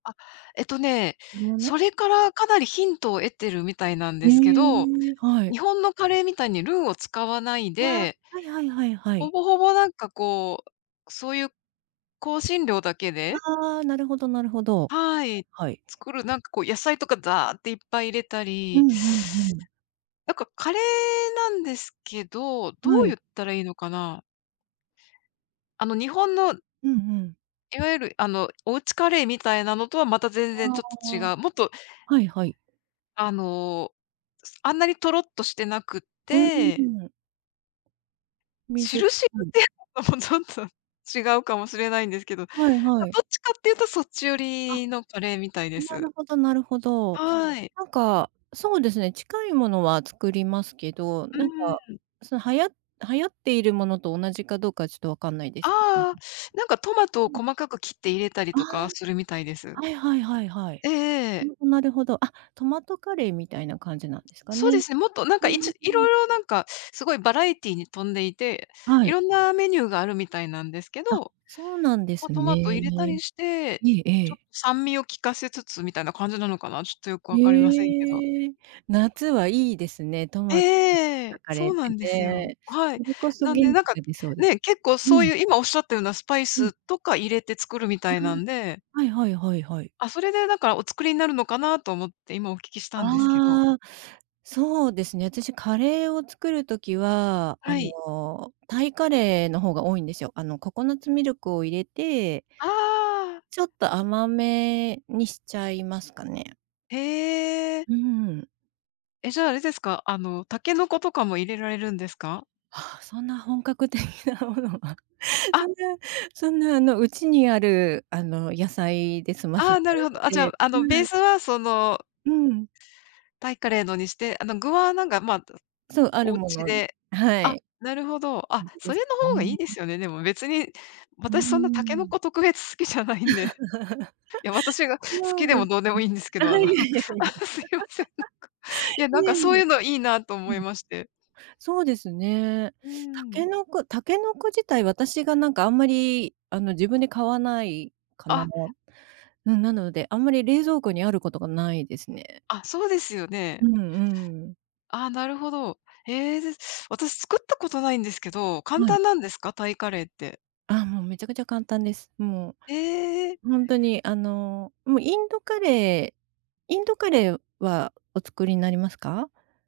あ、えっとね、にもの？それからかなりヒントを得てるみたいなんへですけど、え、はい。日本のカレーみたいにルーを使わないああ、ではいはいはいはほい。ぼほぼ、なんかこう、そうゆう、香辛料だけでああ、なるほどなるほど。はいはい。はいはい。作る、なんかこう、野菜とかザーッていっぱい入れたうり、ん、ふんふん。なんかカレーなんですけど、どはうゆい。ったらいいのかな、あの日本のうんうん。いわゆる、あの、おうちカレーみたいなのとはまたあ全然ちょっと違あ、う。もっと。はいはい。あの、すあんなにとろっとしてなくっう、んてんん。し水っるしるぽっい。ていうのもちょっと違うかもしれないんですけど、どはいはい。っちかっていうとそっち寄あ、りのカレーみたいでなす。るほどなるほど。はい。なんか、そうですね、近いものは作りますけど、うなんか、ーん。その、はや流行っているものと同じかどうかはちょっと分かんないであすけどうあああ、なんかトマトをん。細かく切って入れたりあとかは、すあ、るみたいです。あ、はいはいはいはい。えええほえ。んと、なるほど。あ、トマトカレーみたいな感じなんですかそね。うですね、もっと、なんうか、いんちいうろん。いろなんか、すごいバラエティに富んでいて、はいい。ろんなメニューがあるみたいなんですけあ、ど、そうなんでま、すトマト入れたね。りして、えええちょっえ。と酸味を効かせつつみたいな感じなのかな、ちょっとよく分かりませんけど。へえ、夏はいいですね、トええマト [unintelligible] っえええたえ、カレそーうっなてんですよ。ね。はい。それこそなんで、元気なんか、が出そうで、ね、結構うそうん。ゆう、今おっしゃったようなスパイうん。スとか入れて作るみあたいなんであ、はいはいはいはい。あ、それで、だから、お作りになるのかなと思って、今お聞きしたんですけどああ。そうですね、あたし、カレーを作る時は、あはい。の、タイカレーの方が多いんですよ。あのココナッツミルクを入れてああ。ちょっと甘めにしちゃいますかね。へえ。うーん。え、じゃ、あれですか？あの、タケノコとかも入れられるんですか？はあ、そんな本格的なものは、そんあ。なそんな、あの、うちにある、あの、野菜で済ませあちあ、なゃうるのほど。あ、じゃあ、で、あその、んベなースはその、うん。タイカレーのにして、あの、具はなんかまあ、とそう、あるおうもちの。ではあ、い。なるほど。感あ、じでそれすの方がいいね。ですよね、でも別に、うー私そんなタケノん。コ特別好きじゃないんで。そいや、私が好きうででもす。どうでもいいんですけあ、いど、あの、あえいえいえ。あ、すいません、なんか。いや、なんいえかそいうえ。ゆうのいいなとう思いん。まして。そうですね。うーたけん。のこたけのこ自体、私がなんかあんまり、あの、自分で買わないかな。あ。うん、なので、あんまり冷蔵庫にあることがないですね。あ、そうですようね。んうん。ああ、なるほど。へえ、で、私作ったことないんですけど、簡はい。単なんですか？タイカレーって。あ、もうめちゃくちゃ簡単です。もええ。う、ほんとに、あの、もうインドカレーインドカレーはお作りになりますか？